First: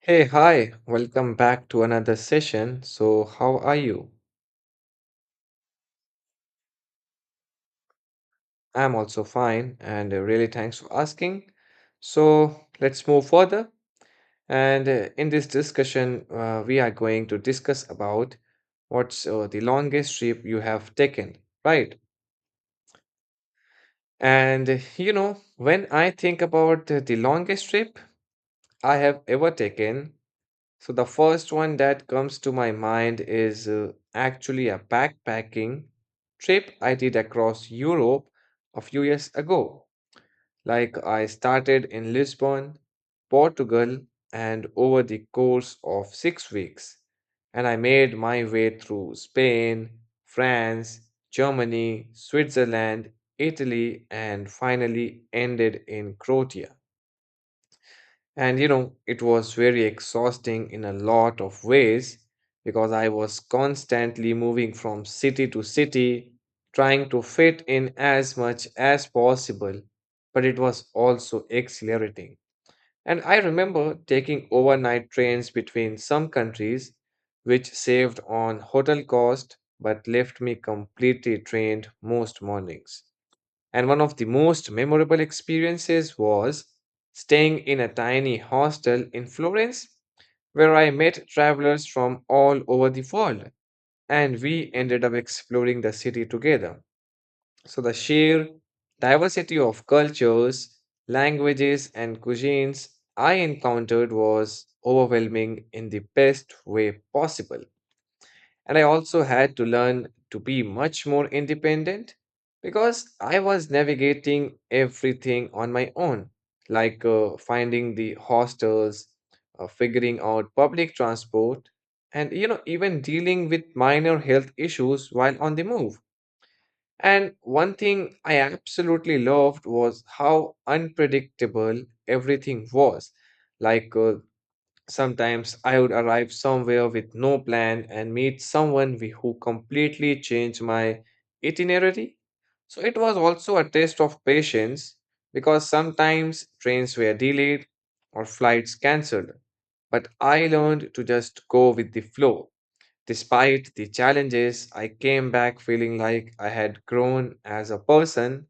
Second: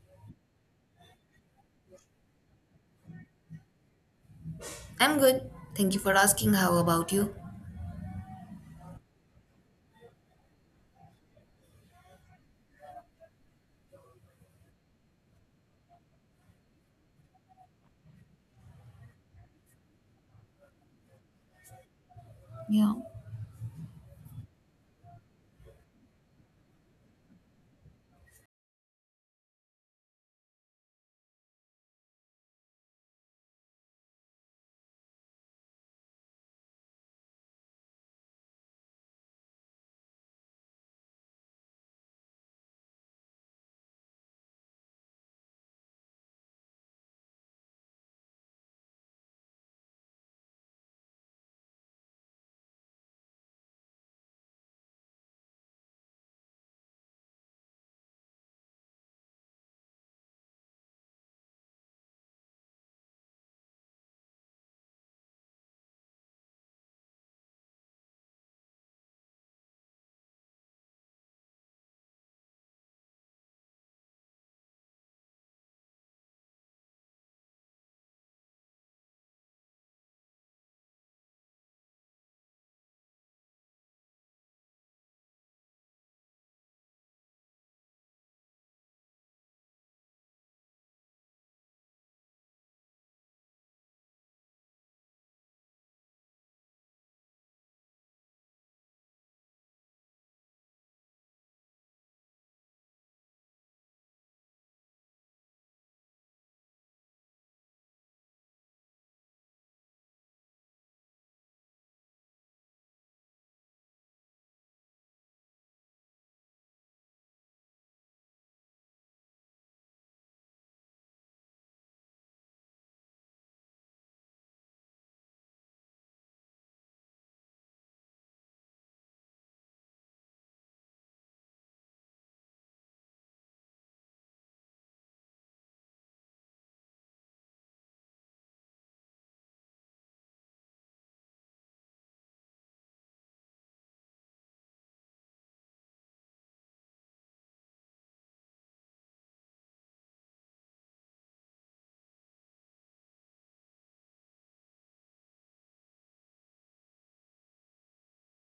Hey, hi, welcome back to another session. So, how are you? I'm good. Thank you for asking. How about you? I'm also fine, and really thanks for asking. So, let's move further. And in this discussion, we are going to discuss about what's the longest trip you have taken, right? And when I think about the longest trip I have ever taken, so the first one that comes to my mind is actually a backpacking trip I did across Europe a few years ago. Like I started in Lisbon, Portugal, and over the course of 6 weeks. And I made my way through Spain, France, Germany, Switzerland, Italy, and finally ended in Croatia. It was very exhausting in a lot of ways because I was constantly moving from city to city, trying to fit in as much as possible. But it was also exhilarating. And I remember taking overnight trains between some countries, which saved on hotel cost but left me completely drained most mornings. And one of the most memorable experiences was staying in a tiny hostel in Florence where I met travelers from all over the world and we ended up exploring the city together. So the sheer diversity of cultures, languages, and cuisines I encountered was overwhelming in the best way possible. And I also had to learn to be much more independent because I was navigating everything on my own, like finding the hostels, figuring out public transport, and even dealing with minor health issues while on the move. And one thing I absolutely loved was how unpredictable everything was. Like uh, Sometimes I would arrive somewhere with no plan and meet who completely changed my itinerary. So it was also a test of patience because sometimes trains were delayed or flights cancelled. But I learned to just go with the flow. Despite the challenges, I came back feeling like I had grown as a person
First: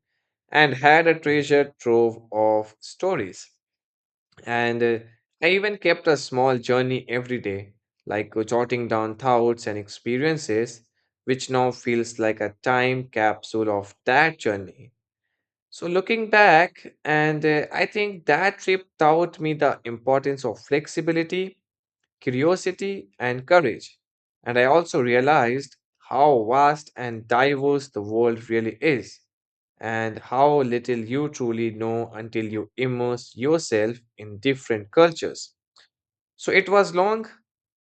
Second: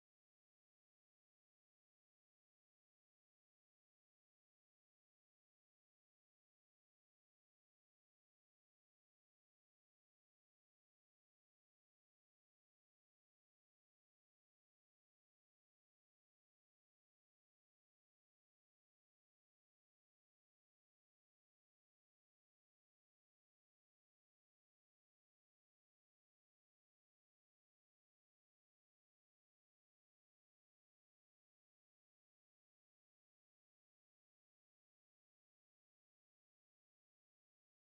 and had a treasure trove of stories. And I even kept a small journey every day, like jotting down thoughts and experiences, which now feels like a time capsule of that journey. So, looking back, and I think that trip taught me the importance of flexibility, curiosity, and courage. And I also realized how vast and diverse the world really is, and how little you truly know until you immerse yourself in different cultures. So it was long,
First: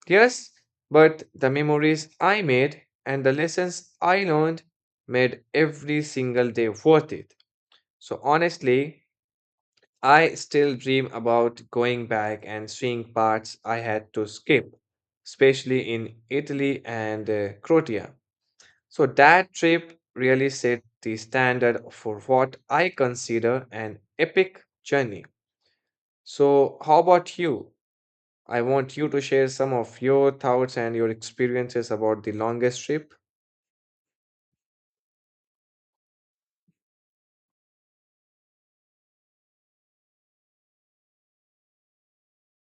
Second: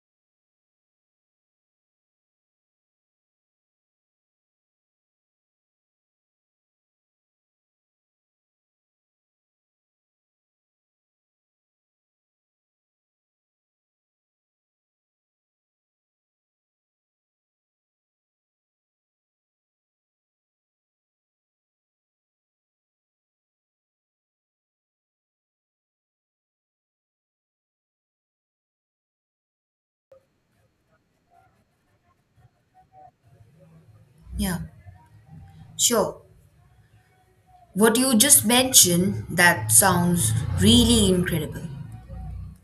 yes, but the memories I made and the lessons I learned made every single day worth it. So honestly, I still dream about going back and seeing parts I had to skip, especially in Italy and Croatia. So that trip really set the standard for what I consider an epic journey. So, how about you? I want you to share some of your thoughts and your experiences about the longest trip. Yeah, sure. What you just mentioned, that sounds really incredible.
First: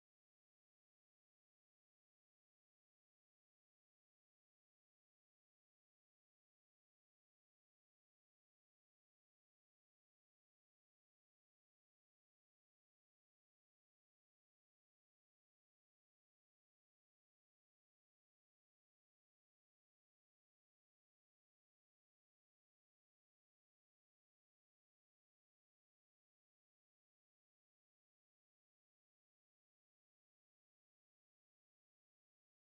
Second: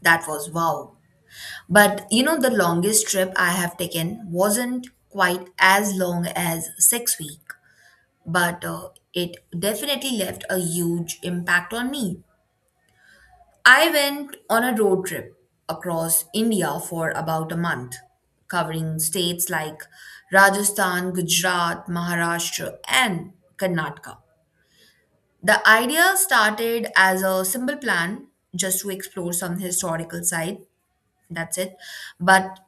That was wow. But you know, the longest trip I have taken wasn't quite as long as 6 week, but it definitely left a huge impact on me. I went on a road trip across India for about a month, covering states like Rajasthan, Gujarat, Maharashtra, and Karnataka. The idea started as a simple plan just to explore some historical sites, that's it. But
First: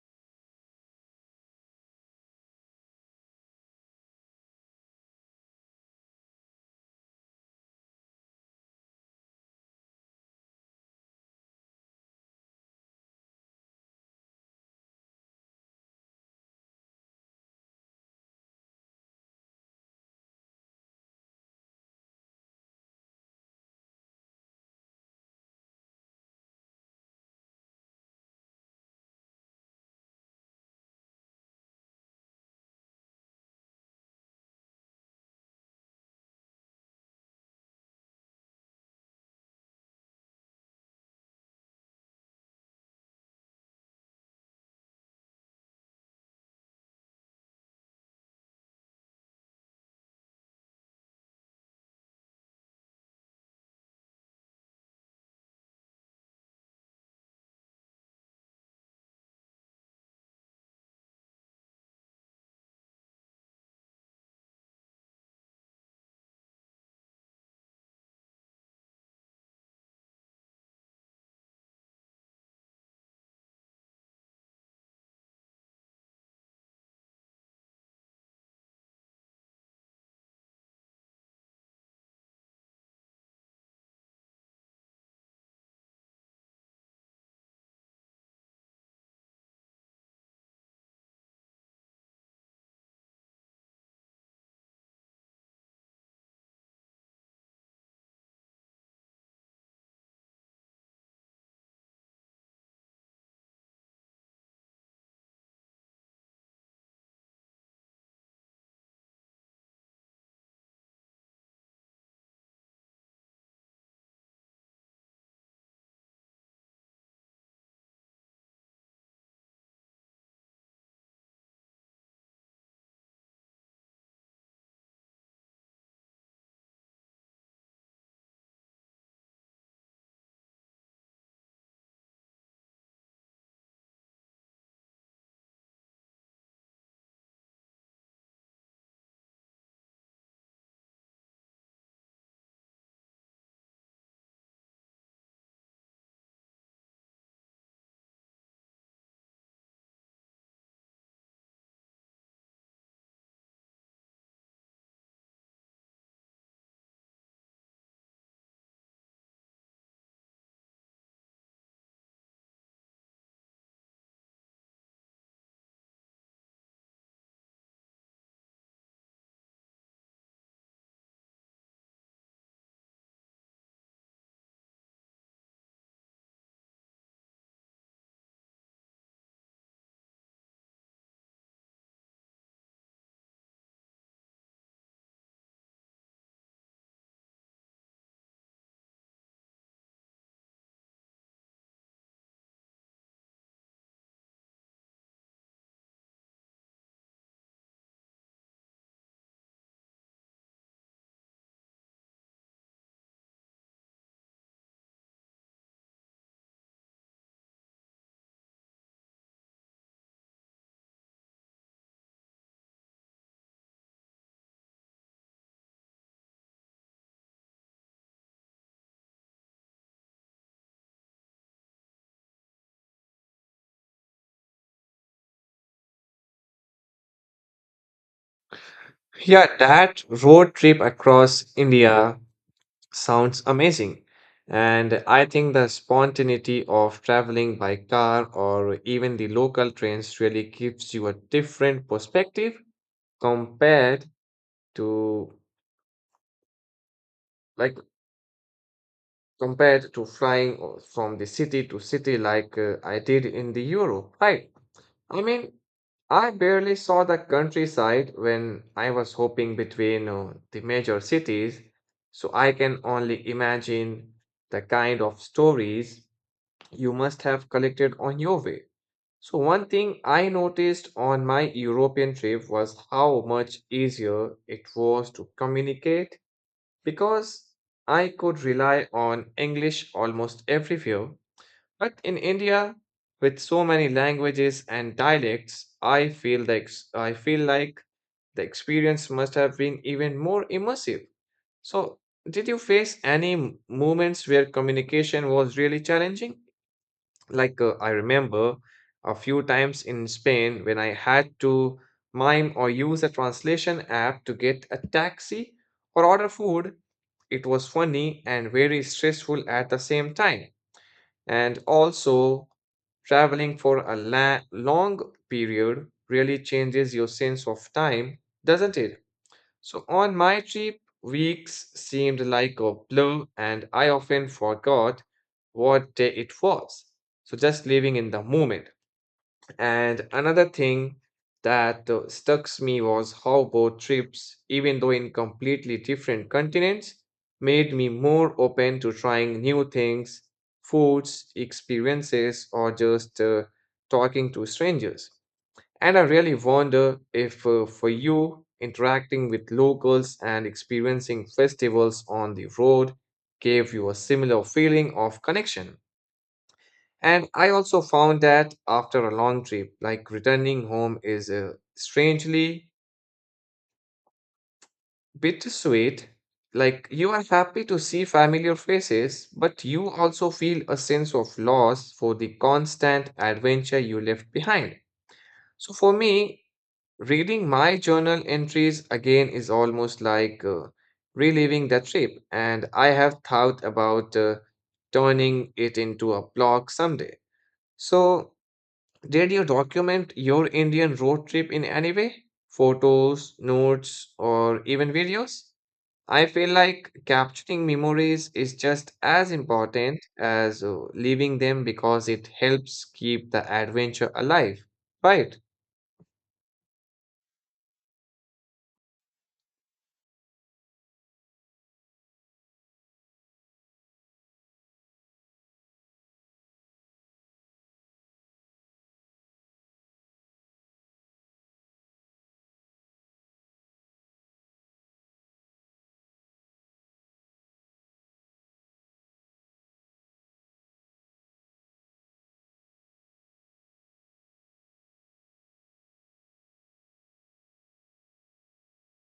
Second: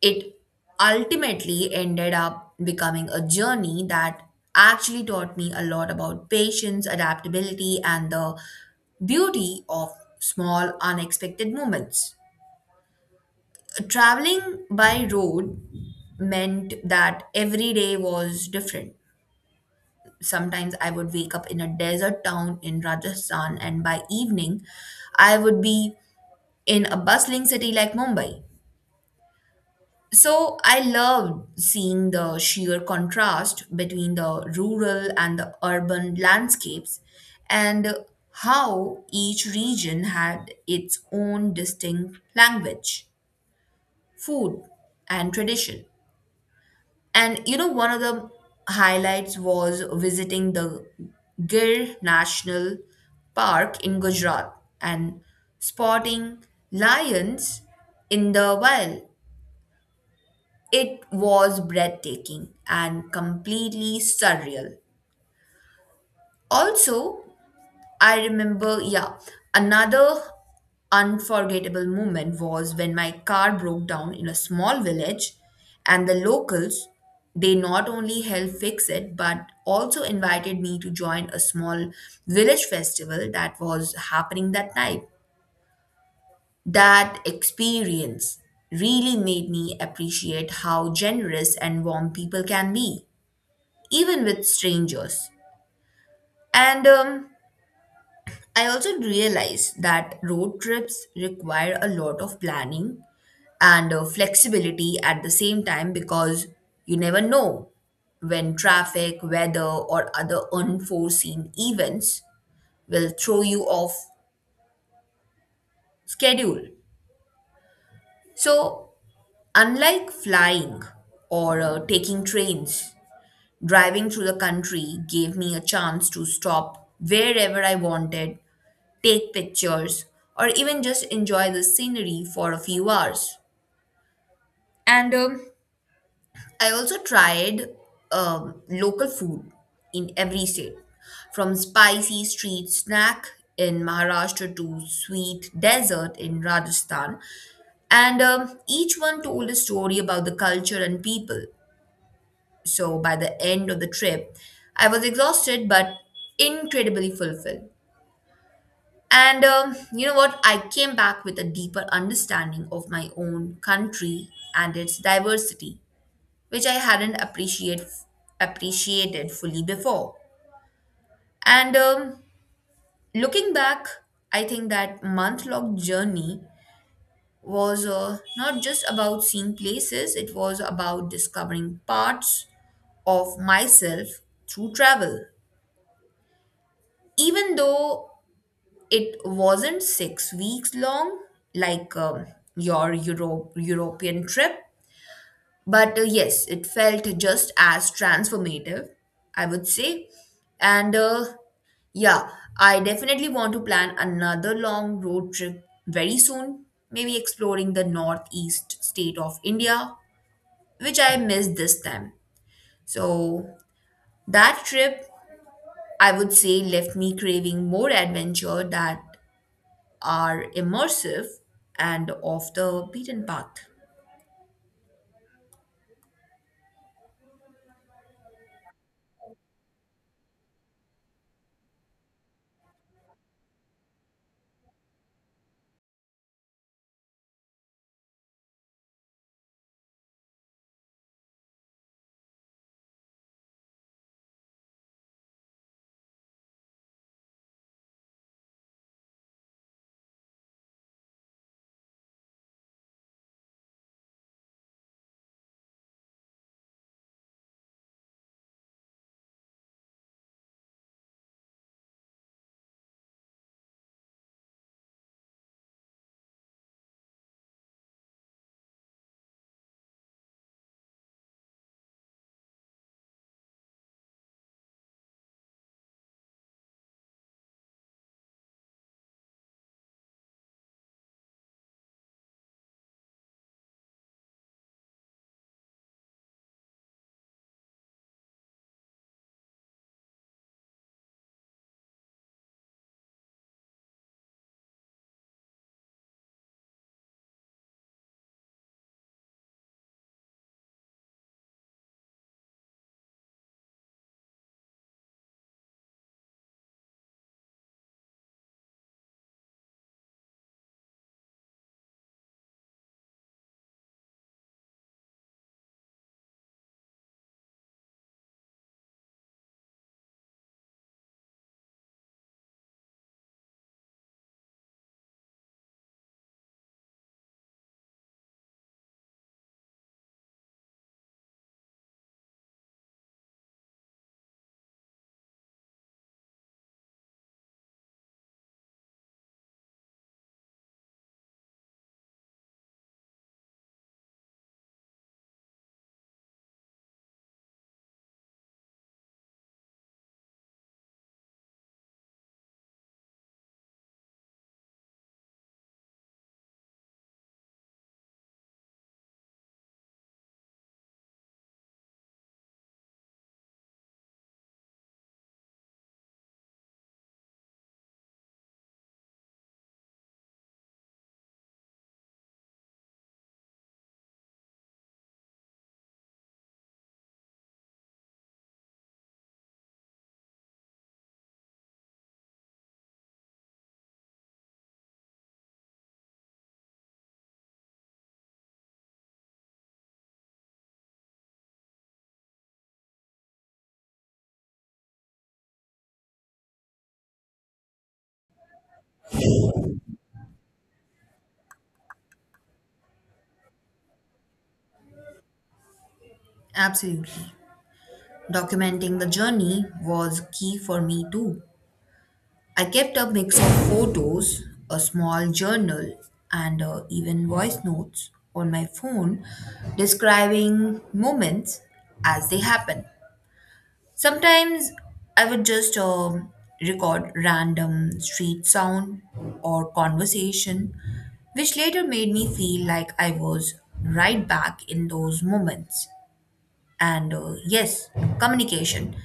it ultimately ended up becoming a journey that actually taught me a lot about patience, adaptability, and the beauty of small, unexpected moments. Traveling by road meant that every day was different. Sometimes I would wake up in a desert town in Rajasthan, and by evening, I would be in a bustling city like Mumbai. So I loved seeing the sheer contrast between the rural and the urban landscapes and how each region had its own distinct language, food, and tradition. And you know, one of the highlights was visiting the Gir National Park in Gujarat and spotting lions in the wild. It was breathtaking and completely surreal. Also, I remember, yeah, another unforgettable moment was when my car broke down in a small village and the locals, they not only helped fix it but also invited me to join a small village festival that was happening that night. That experience really made me appreciate how generous and warm people can be, even with strangers. And I also realized that road trips require a lot of planning and flexibility at the same time because you never know when traffic, weather, or other unforeseen events will throw you off schedule. So, unlike flying or taking trains, driving through the country gave me a chance to stop wherever I wanted, take pictures, or even just enjoy the scenery for a few hours. And I also tried local food in every state, from spicy street snack in Maharashtra to sweet dessert in Rajasthan. And Each one told a story about the culture and people. So by the end of the trip, I was exhausted but incredibly fulfilled. And You know what? I came back with a deeper understanding of my own country and its diversity, which I hadn't appreciated fully before. And Looking back, I think that month long journey was not just about seeing places, it was about discovering parts of myself through travel. Even though it wasn't 6 weeks long like your European trip, but yes, it felt just as transformative, I would say. And uh, yeah, I definitely want to plan another long road trip very soon, maybe exploring the northeast state of India, which I missed this time. So that trip, I would say, left me craving more adventure that are immersive and off the beaten path. Yeah, that road trip across India sounds amazing. And I think the spontaneity of traveling by car or even the local trains really gives you a different perspective compared to like compared to flying from the city to city like I did in the Europe, right? I mean, I barely saw the countryside when I was hopping between the major cities, so I can only imagine the kind of stories you must have collected on your way. So, one thing I noticed on my European trip was how much easier it was to communicate because I could rely on English almost everywhere. But in India, with so many languages and dialects, I feel like the experience must have been even more immersive. So, did you face any moments where communication was really challenging? Like I remember a few times in Spain when I had to mime or use a translation app to get a taxi or order food. It was funny and very stressful at the same time. And also, traveling for a long period really changes your sense of time, doesn't it? So on my trip, weeks seemed like a blur, and I often forgot what day it was. So just living in the moment. And another thing that stuck me was how boat trips, even though in completely different continents, made me more open to trying new things, foods, experiences, or just talking to strangers. And I really wonder if, for you, interacting with locals and experiencing festivals on the road gave you a similar feeling of connection. And I also found that after a long trip, like returning home is strangely bittersweet. Like you are happy to see familiar faces, but you also feel a sense of loss for the constant adventure you left behind. So for me, reading my journal entries again is almost like reliving that trip, and I have thought about turning it into a blog someday. So, did you document your Indian road trip in any way? Photos, notes, or even videos? I feel like capturing memories is just as important as leaving them because it helps keep the adventure alive, right? Absolutely. Documenting the journey was key for me too. I kept a mix of photos, a small journal, and even voice notes on my phone describing moments as they happen. Sometimes I would just record random street sound or conversation, which later made me feel like I was right back in those moments. And Yes, communication.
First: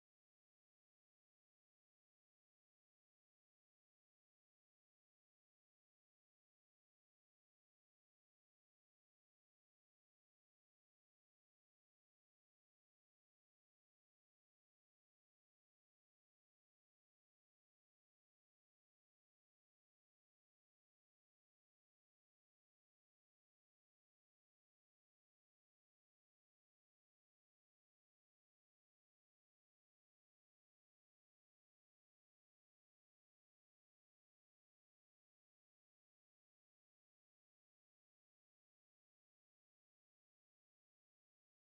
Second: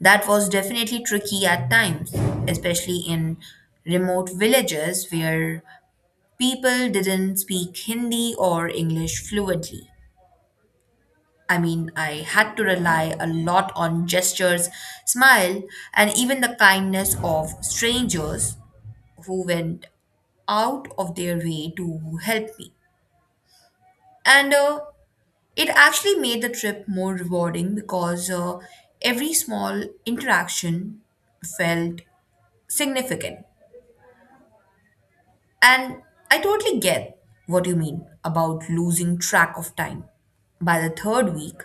That was definitely tricky at times, especially in remote villages where people didn't speak Hindi or English fluently. I mean, I had to rely a lot on gestures, smile, and even the kindness of strangers who went out of their way to help me. And It actually made the trip more rewarding because every small interaction felt significant. And I totally get what you mean about losing track of time. By the third week,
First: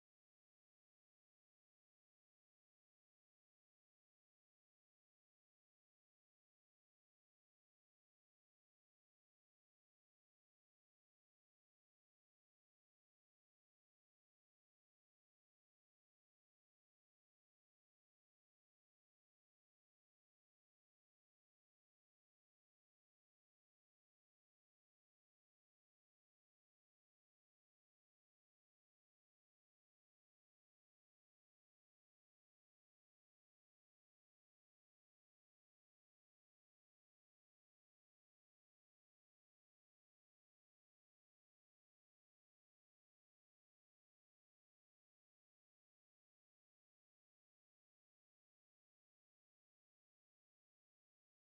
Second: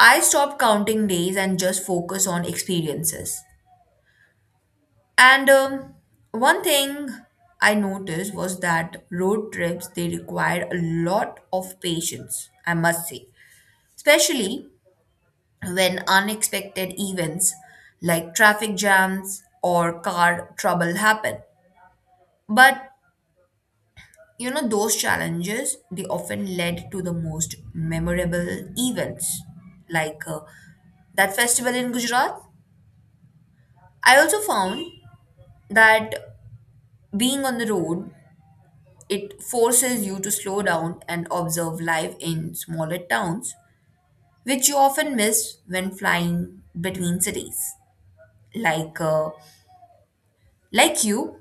I stopped counting days and just focus on experiences. And One thing I noticed was that road trips, they required a lot of patience, I must say, especially when unexpected events like traffic jams or car trouble happen. But you know, those challenges they often led to the most memorable events like that festival in Gujarat. I also found that being on the road, it forces you to slow down and observe life in smaller towns which you often miss when flying between cities, like uh, like you.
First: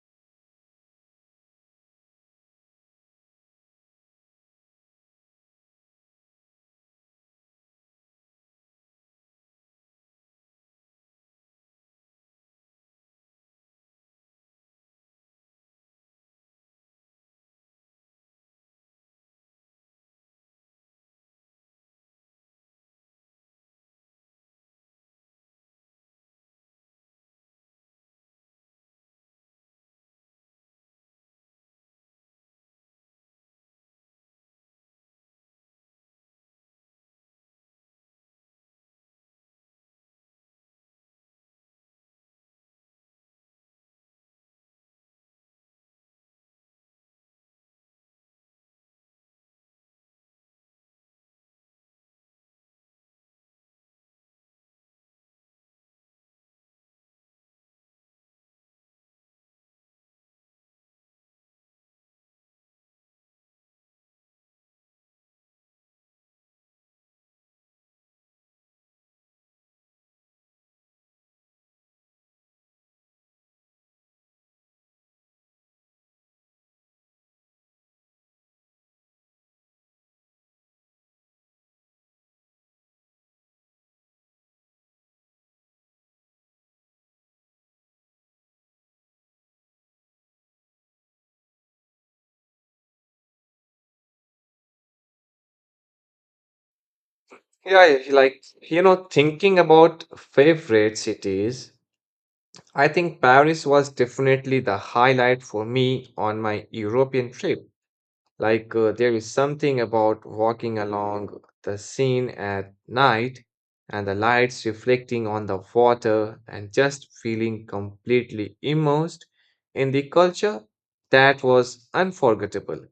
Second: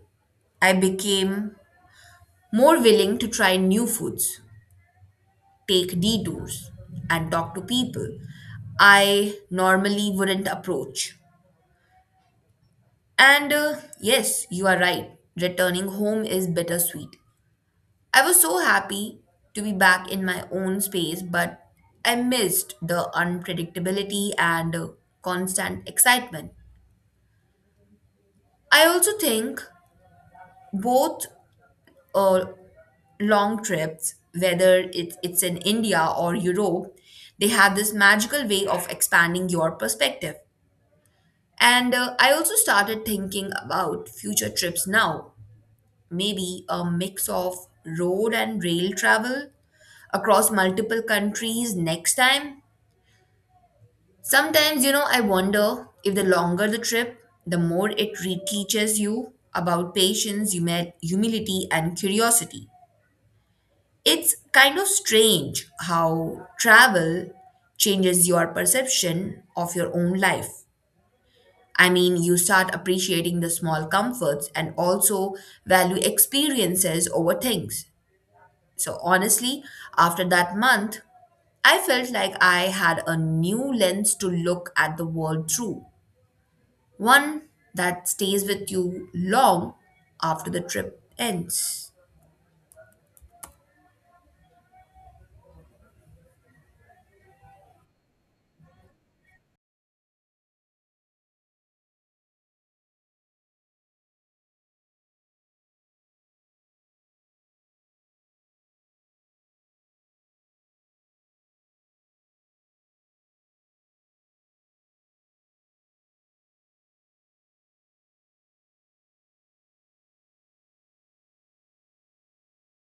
I became more willing to try new foods, take detours, and talk to people I normally wouldn't approach. And Yes, you are right, returning home is bittersweet. I was so happy to be back in my own space, but I missed the unpredictability and constant excitement. I also think both uh, long trips, whether it's in India or Europe, they have this magical way of expanding your perspective. And I also started thinking about future trips now, maybe a mix of road and rail travel across multiple countries next time. Sometimes, you know, I wonder if the longer the trip, the more it reteaches you about patience, humility, and curiosity. It's kind of strange how travel changes your perception of your own life. I mean, you start appreciating the small comforts and also value experiences over things. So, honestly, after that month, I felt like I had a new lens to look at the world through. One that stays with you long after the trip ends. Yeah, yeah, thinking about favorite cities, I think Paris was definitely the highlight for me on my European trip. Like, there is something about walking along the Seine at night and the lights reflecting on the water and just feeling completely immersed in the culture that was unforgettable.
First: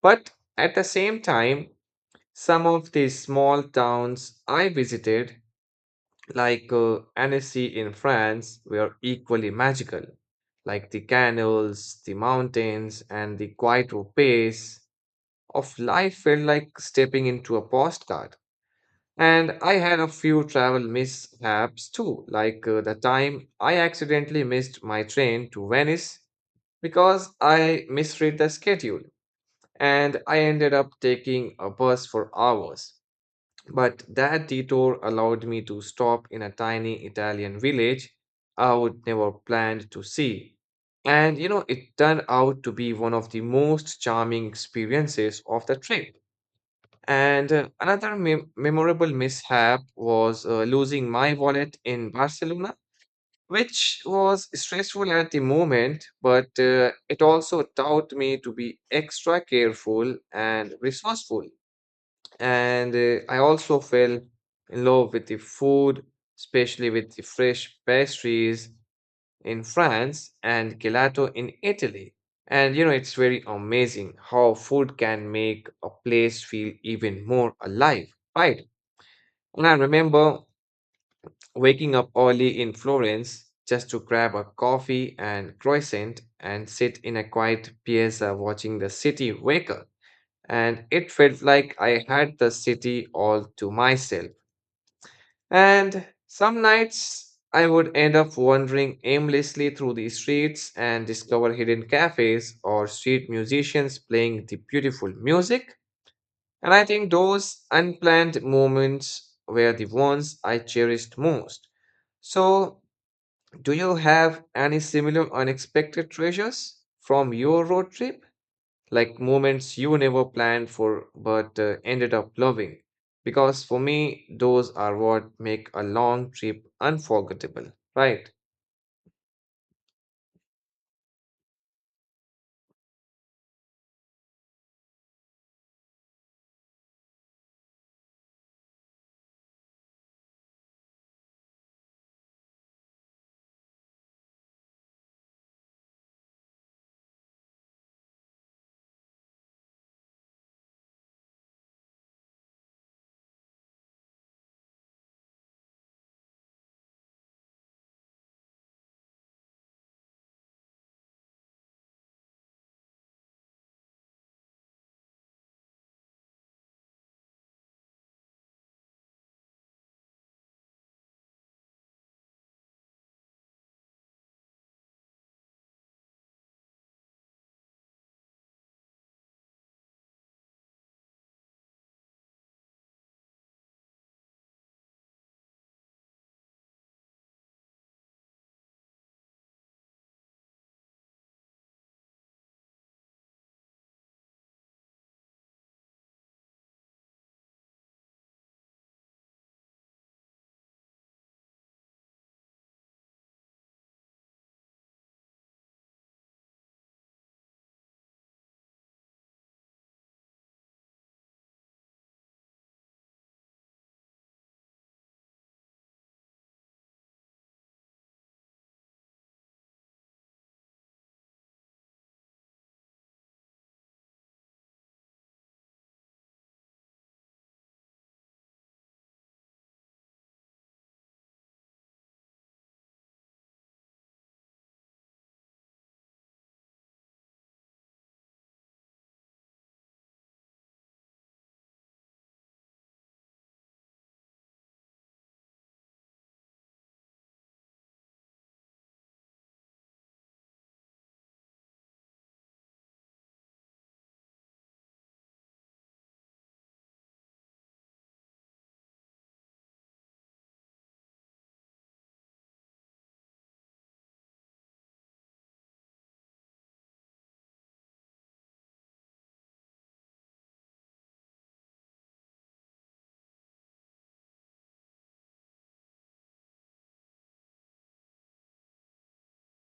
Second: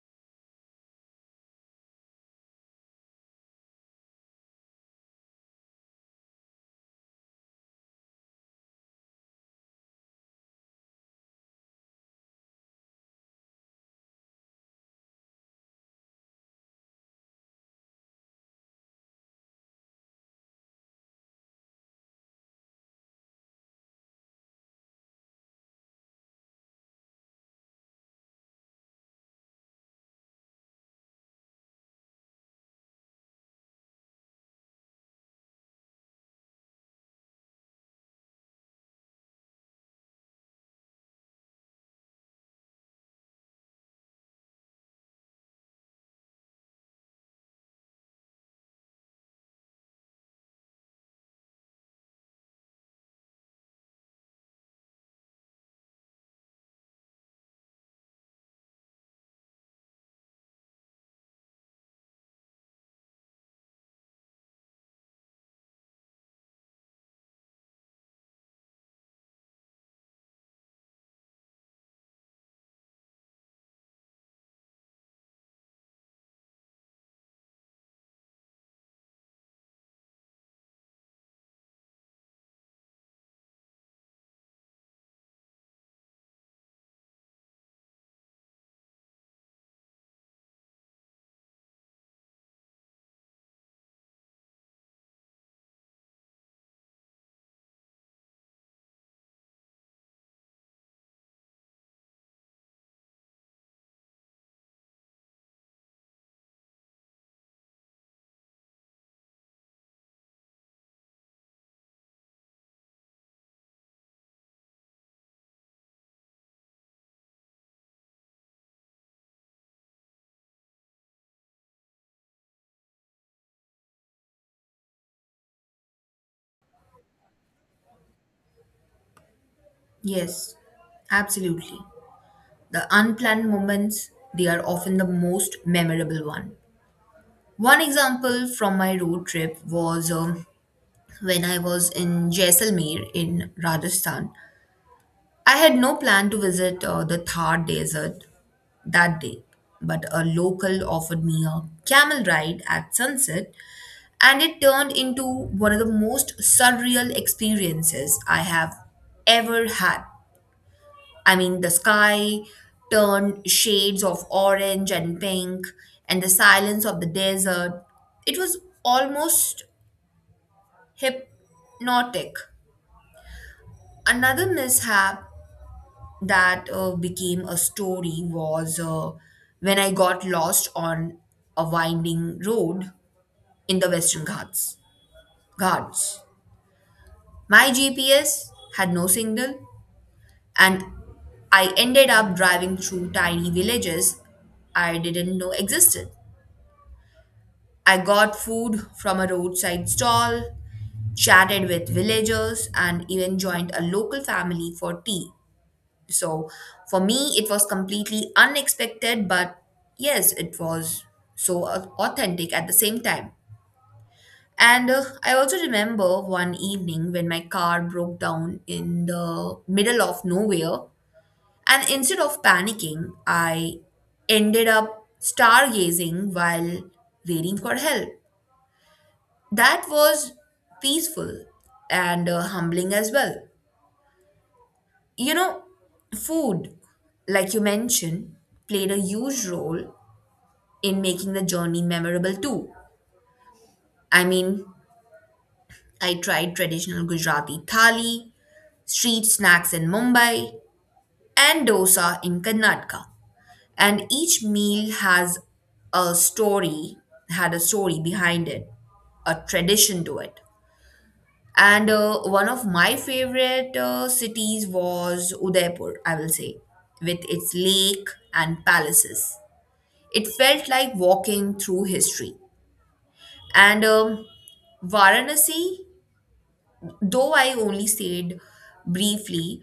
But at the same time, some of the small towns I visited like Annecy in France, were equally magical, like the canals, the mountains, and the quiet pace of life felt like stepping into a postcard. And I had a few travel mishaps too, like the time I accidentally missed my train to Venice because I misread the schedule, and I ended up taking a bus for hours. But that detour allowed me to stop in a tiny Italian village I would never planned to see. It turned out to be one of the most charming experiences of the trip. And another memorable mishap was losing my wallet in Barcelona, which was stressful at the moment, but it also taught me to be extra careful and resourceful. And I also fell in love with the food, especially with the fresh pastries in France and gelato in Italy. It's very amazing how food can make a place feel even more alive, right? And I remember waking up early in Florence just to grab a coffee and croissant and sit in a quiet piazza watching the city wake up and it felt like I had the city all to myself. And some nights I would end up wandering aimlessly through the streets and discover hidden cafes or street musicians playing the beautiful music. And I think those unplanned moments were the ones I cherished most. So, do you have any similar unexpected treasures from your road trip? Like moments you never planned for but ended up loving. Because for me, those are what make a long trip unforgettable, right? Yes, absolutely. The unplanned moments, they are often the most memorable one. One example from my road trip was when I was in Jaisalmer in Rajasthan. I had no plan to visit the Thar desert that day, but a local offered me a camel ride at sunset and it turned into one of the most surreal experiences I have ever had. I mean, the sky turned shades of orange and pink, and the silence of the desert. It was almost hypnotic. Another mishap that became a story was when I got lost on a winding road in the Western Ghats. My GPS had no signal, and I ended up driving through tiny villages I didn't know existed. I got food from a roadside stall, chatted with villagers, and even joined a local family for tea. So, for me, it was completely unexpected, but yes, it was so authentic at the same time. And I also remember one evening when my car broke down in the middle of nowhere. And instead of panicking, I ended up stargazing while waiting for help. That was peaceful and humbling as well. You know, food, like you mentioned, played a huge role in making the journey memorable too. I mean, I tried traditional Gujarati thali, street snacks in Mumbai, and dosa in Karnataka. And each meal has a story had a story behind it, a tradition to it. And one of my favorite cities was Udaipur, I will say. With its lake and palaces, it felt like walking through history. And Varanasi, though I only stayed briefly,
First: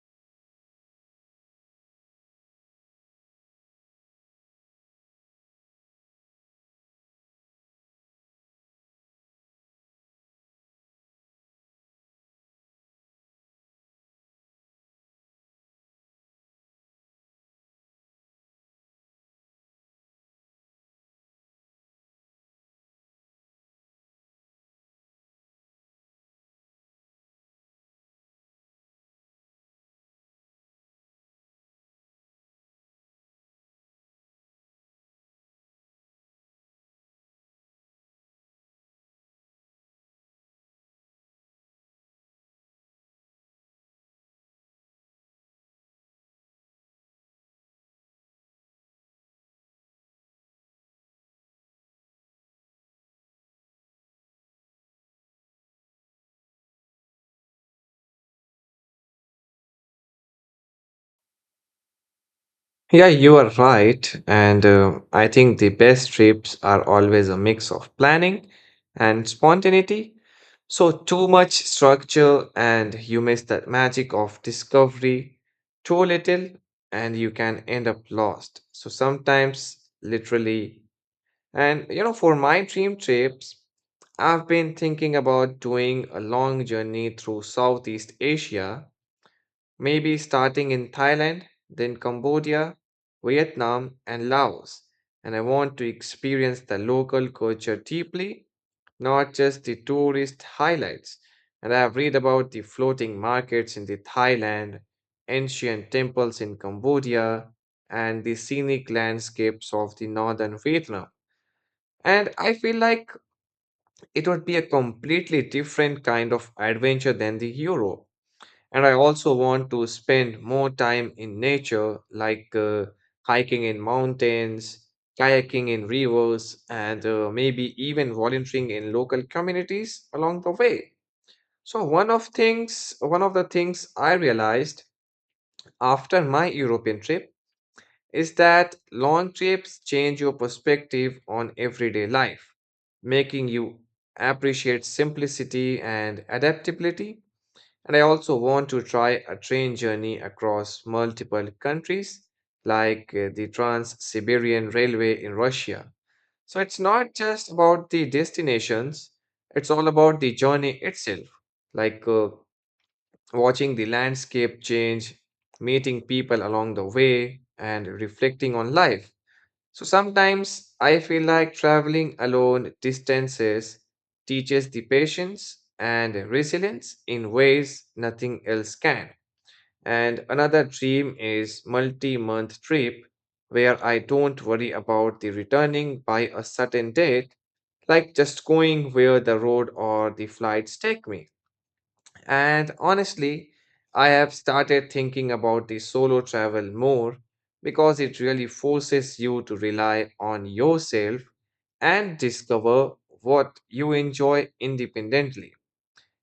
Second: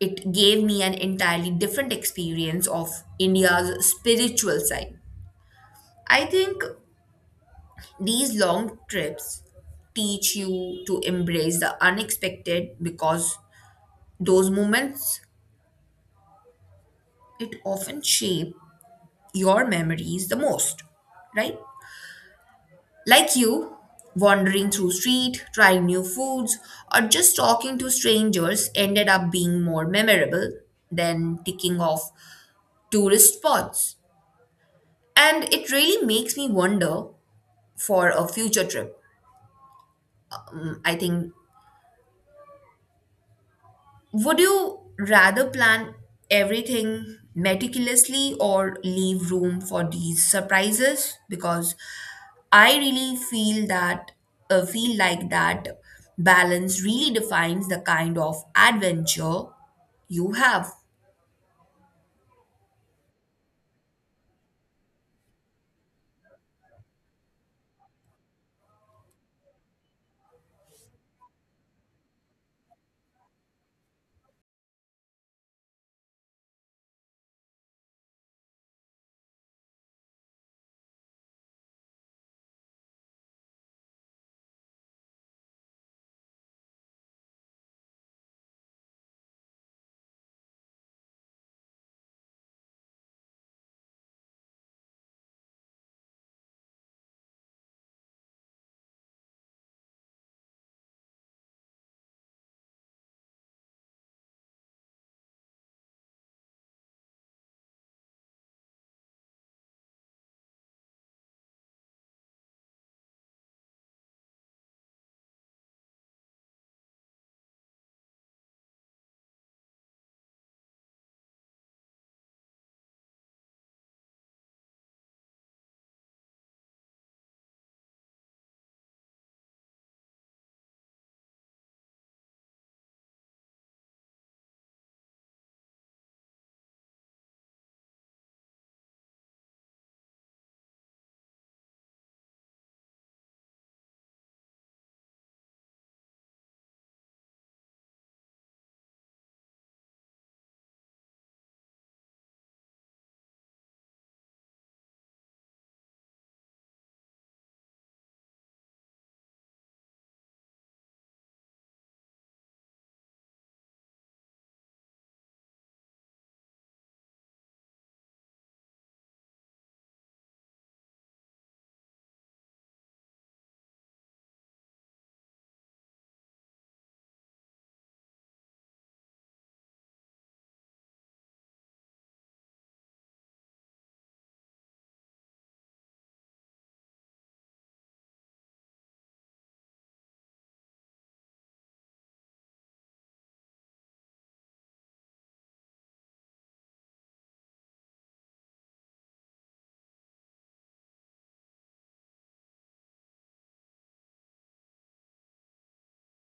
it gave me an entirely different experience of India's spiritual side. I think these long trips teach you to embrace the unexpected because those moments, it often shape your memories the most, right? Like you, wandering through street, trying new foods or just talking to strangers ended up being more memorable than ticking off tourist spots. And it really makes me wonder for a future trip. I think, would you rather plan everything meticulously or leave room for these surprises? Because I really feel that feel like that balance really defines the kind of adventure you have. Yeah, you are right. And I think the best trips are always a mix of planning and spontaneity. So, too much structure, and you miss that magic of discovery. Too little, and you can end up lost. So, sometimes literally. For my dream trips, I've been thinking about doing a long journey through Southeast Asia, maybe starting in Thailand, then Cambodia, Vietnam, and Laos. And I want to experience the local culture deeply, not just the tourist highlights. And I have read about the floating markets in the Thailand, ancient temples in Cambodia, and the scenic landscapes of the northern Vietnam. And I feel like it would be a completely different kind of adventure than the Europe. And I also want to spend more time in nature, like hiking in mountains, kayaking in rivers, and maybe even volunteering in local communities along the way. So one of the things I realized after my European trip is that long trips change your perspective on everyday life, making you appreciate simplicity and adaptability. And I also want to try a train journey across multiple countries, like the Trans Siberian Railway in Russia. So it's not just about the destinations, it's all about the journey itself, like watching the landscape change, meeting people along the way, and reflecting on life. So sometimes I feel like traveling alone distances teaches the patience and resilience in ways nothing else can. And another dream is multi-month trip where I don't worry about the returning by a certain date, like just going where the road or the flights take me. And honestly, I have started thinking about the solo travel more because it really forces you to rely on yourself and discover what you enjoy independently.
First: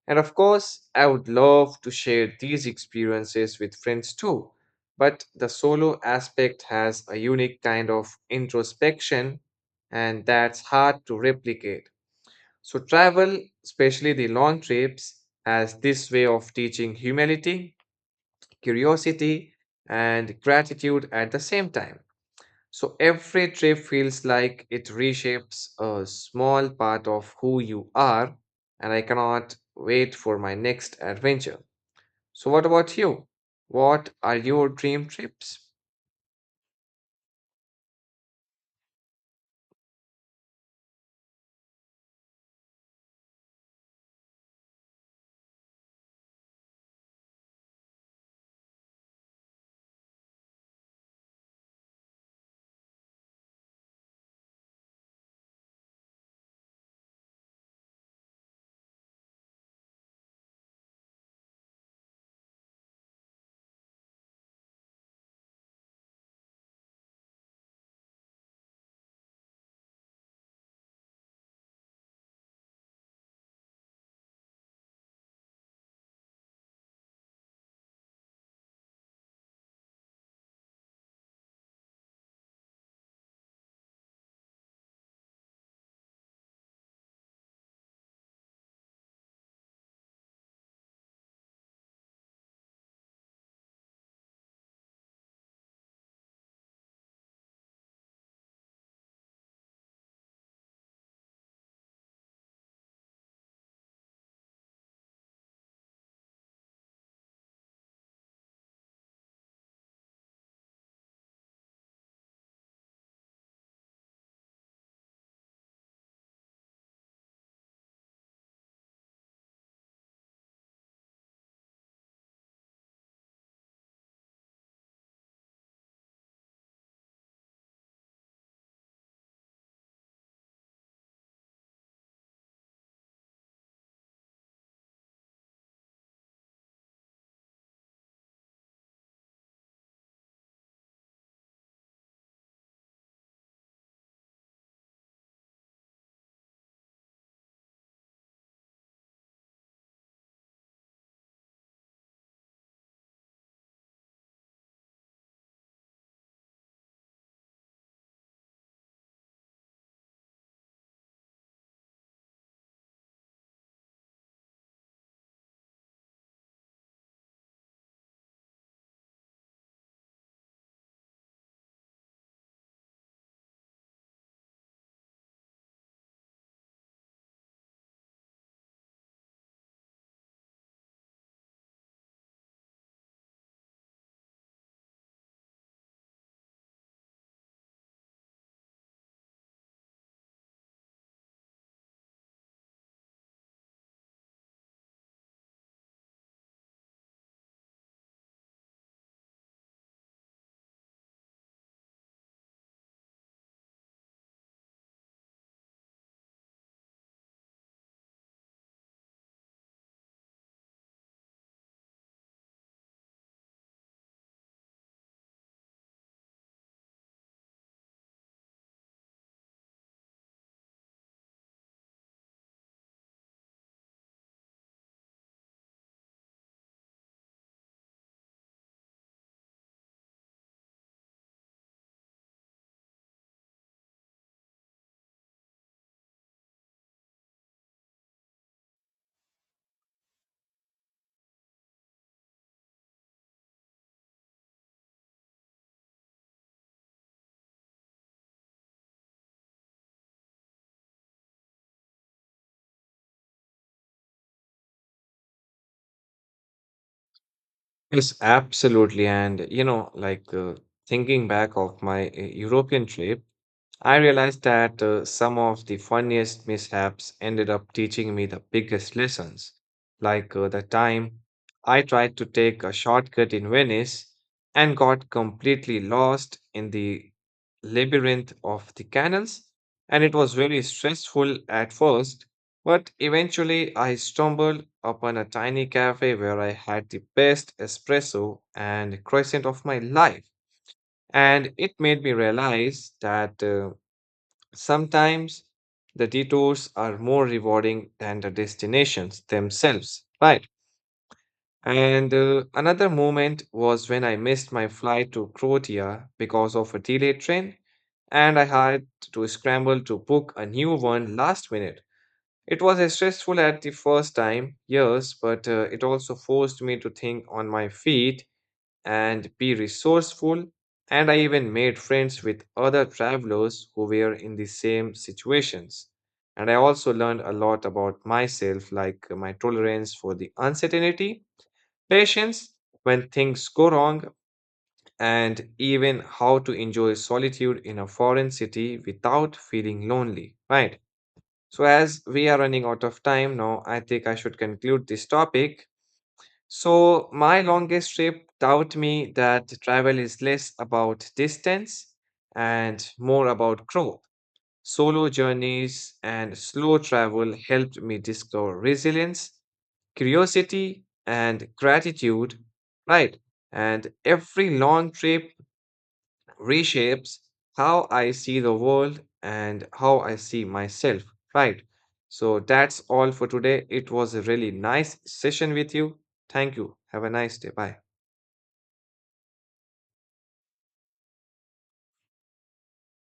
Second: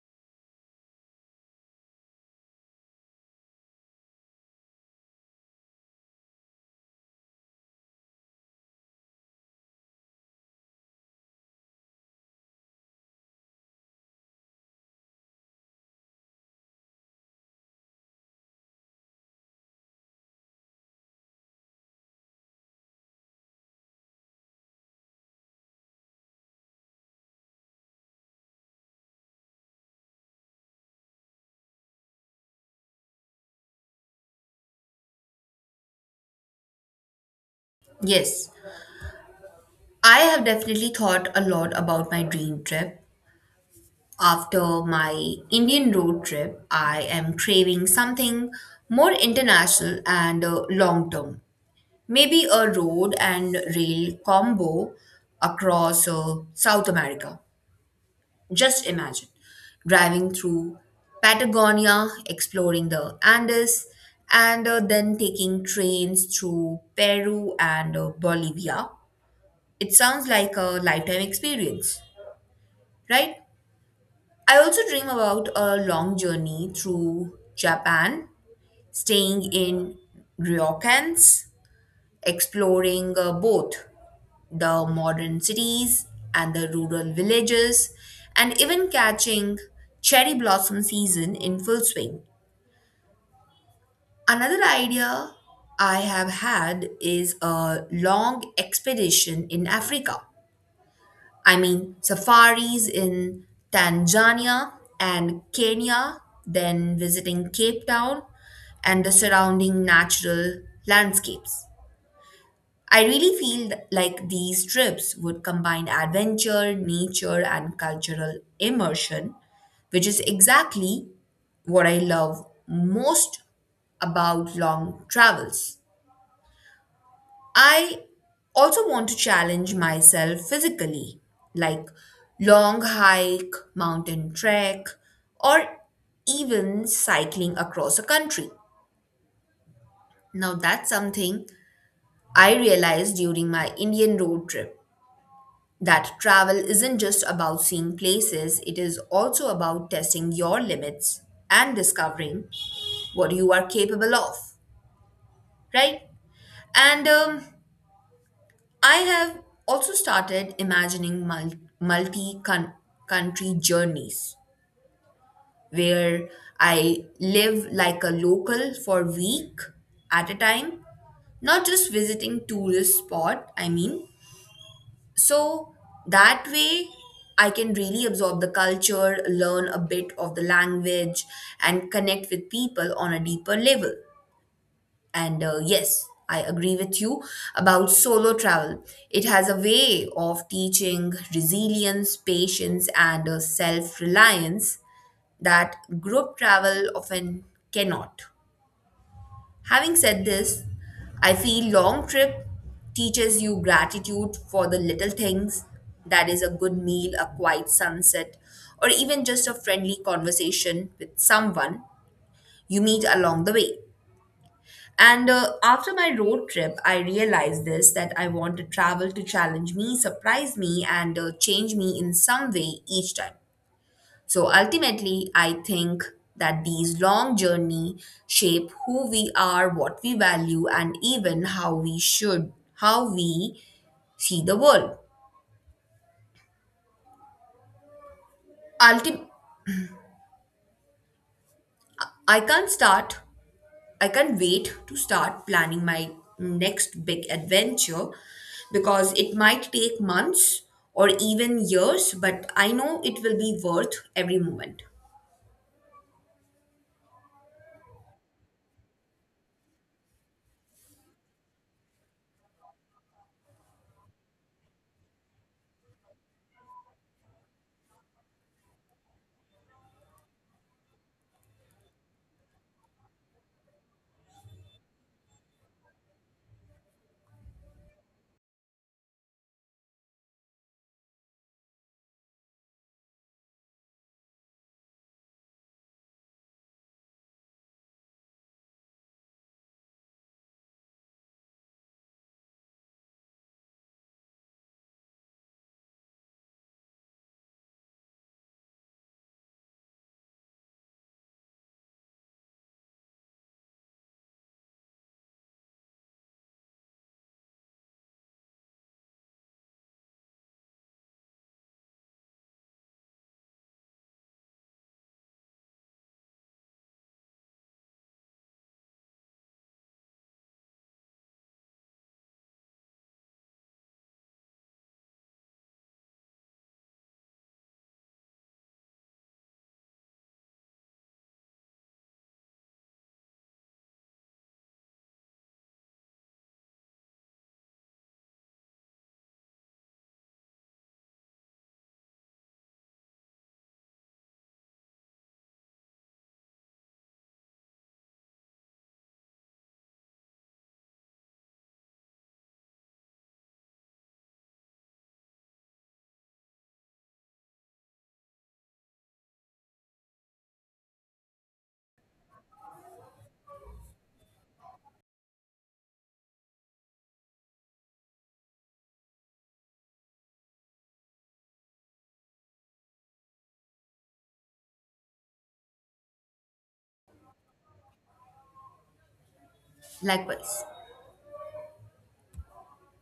And of course, I would love to share these experiences with friends too. But the solo aspect has a unique kind of introspection, and that's hard to replicate. So, travel, especially the long trips, has this way of teaching humility, curiosity, and gratitude at the same time. So, every trip feels like it reshapes a small part of who you are, and I cannot wait for my next adventure. So, what about you? What are your dream trips? Yes, I have definitely thought a lot about my dream trip. After my Indian road trip, I am craving something more international and long term. Maybe a road and rail combo across South America. Just imagine driving through Patagonia, exploring the Andes, and then taking trains through Peru and Bolivia. It sounds like a lifetime experience, right? I also dream about a long journey through Japan, staying in ryokans, exploring both the modern cities and the rural villages, and even catching cherry blossom season in full swing. Another idea I have had is a long expedition in Africa. I mean, safaris in Tanzania and Kenya, then visiting Cape Town and the surrounding natural landscapes. I really feel like these trips would combine adventure, nature, and cultural immersion, which is exactly what I love most about long travels. I also want to challenge myself physically, like long hike, mountain trek, or even cycling across a country. Now, that's something I realized during my Indian road trip, that travel isn't just about seeing places, it is also about testing your limits and discovering what you are capable of, right? And I have also started imagining multi country journeys where I live like a local for a week at a time, not just visiting tourist spot, I mean. So that way, I can really absorb the culture, learn a bit of the language, and connect with people on a deeper level. And Yes, I agree with you about solo travel. It has a way of teaching resilience, patience, and self reliance that group travel often cannot. Having said this, I feel long trip teaches you gratitude for the little things, that is a good meal, a quiet sunset, or even just a friendly conversation with someone you meet along the way. And After my road trip, I realized this, that I want to travel to challenge me, surprise me, and change me in some way each time. So ultimately, I think that these long journey shape who we are, what we value, and even how we see the world. Ultim- I can't start, I can't wait to start planning my next big adventure because it might take months or even years, but I know it will be worth every moment. Yes, absolutely. And, thinking back of my European trip, I realized that some of the funniest mishaps ended up teaching me the biggest lessons. Like the time I tried to take a shortcut in Venice and got completely lost in the labyrinth of the canals, and it was really stressful at first. But eventually, I stumbled upon a tiny cafe where I had the best espresso and croissant of my life. And it made me realize that. Sometimes the detours are more rewarding than the destinations themselves, right? And another moment was when I missed my flight to Croatia because of a delayed train, and I had to scramble to book a new one last minute. It was stressful at the first time, yes, but it also forced me to think on my feet and be resourceful. And I even made friends with other travelers who were in the same situations. And I also learned a lot about myself, like my tolerance for the uncertainty, patience when things go wrong, and even how to enjoy solitude in a foreign city without feeling lonely, right? So, as we are running out of time now, I think I should conclude this topic. So, my longest trip taught me that travel is less about distance and more about growth. Solo journeys and slow travel helped me discover resilience, curiosity, and gratitude, right? And every long trip reshapes how I see the world and how I see myself, right? So, that's all for today. It was a really nice session with you. Thank you. Have a nice day. Bye. Likewise.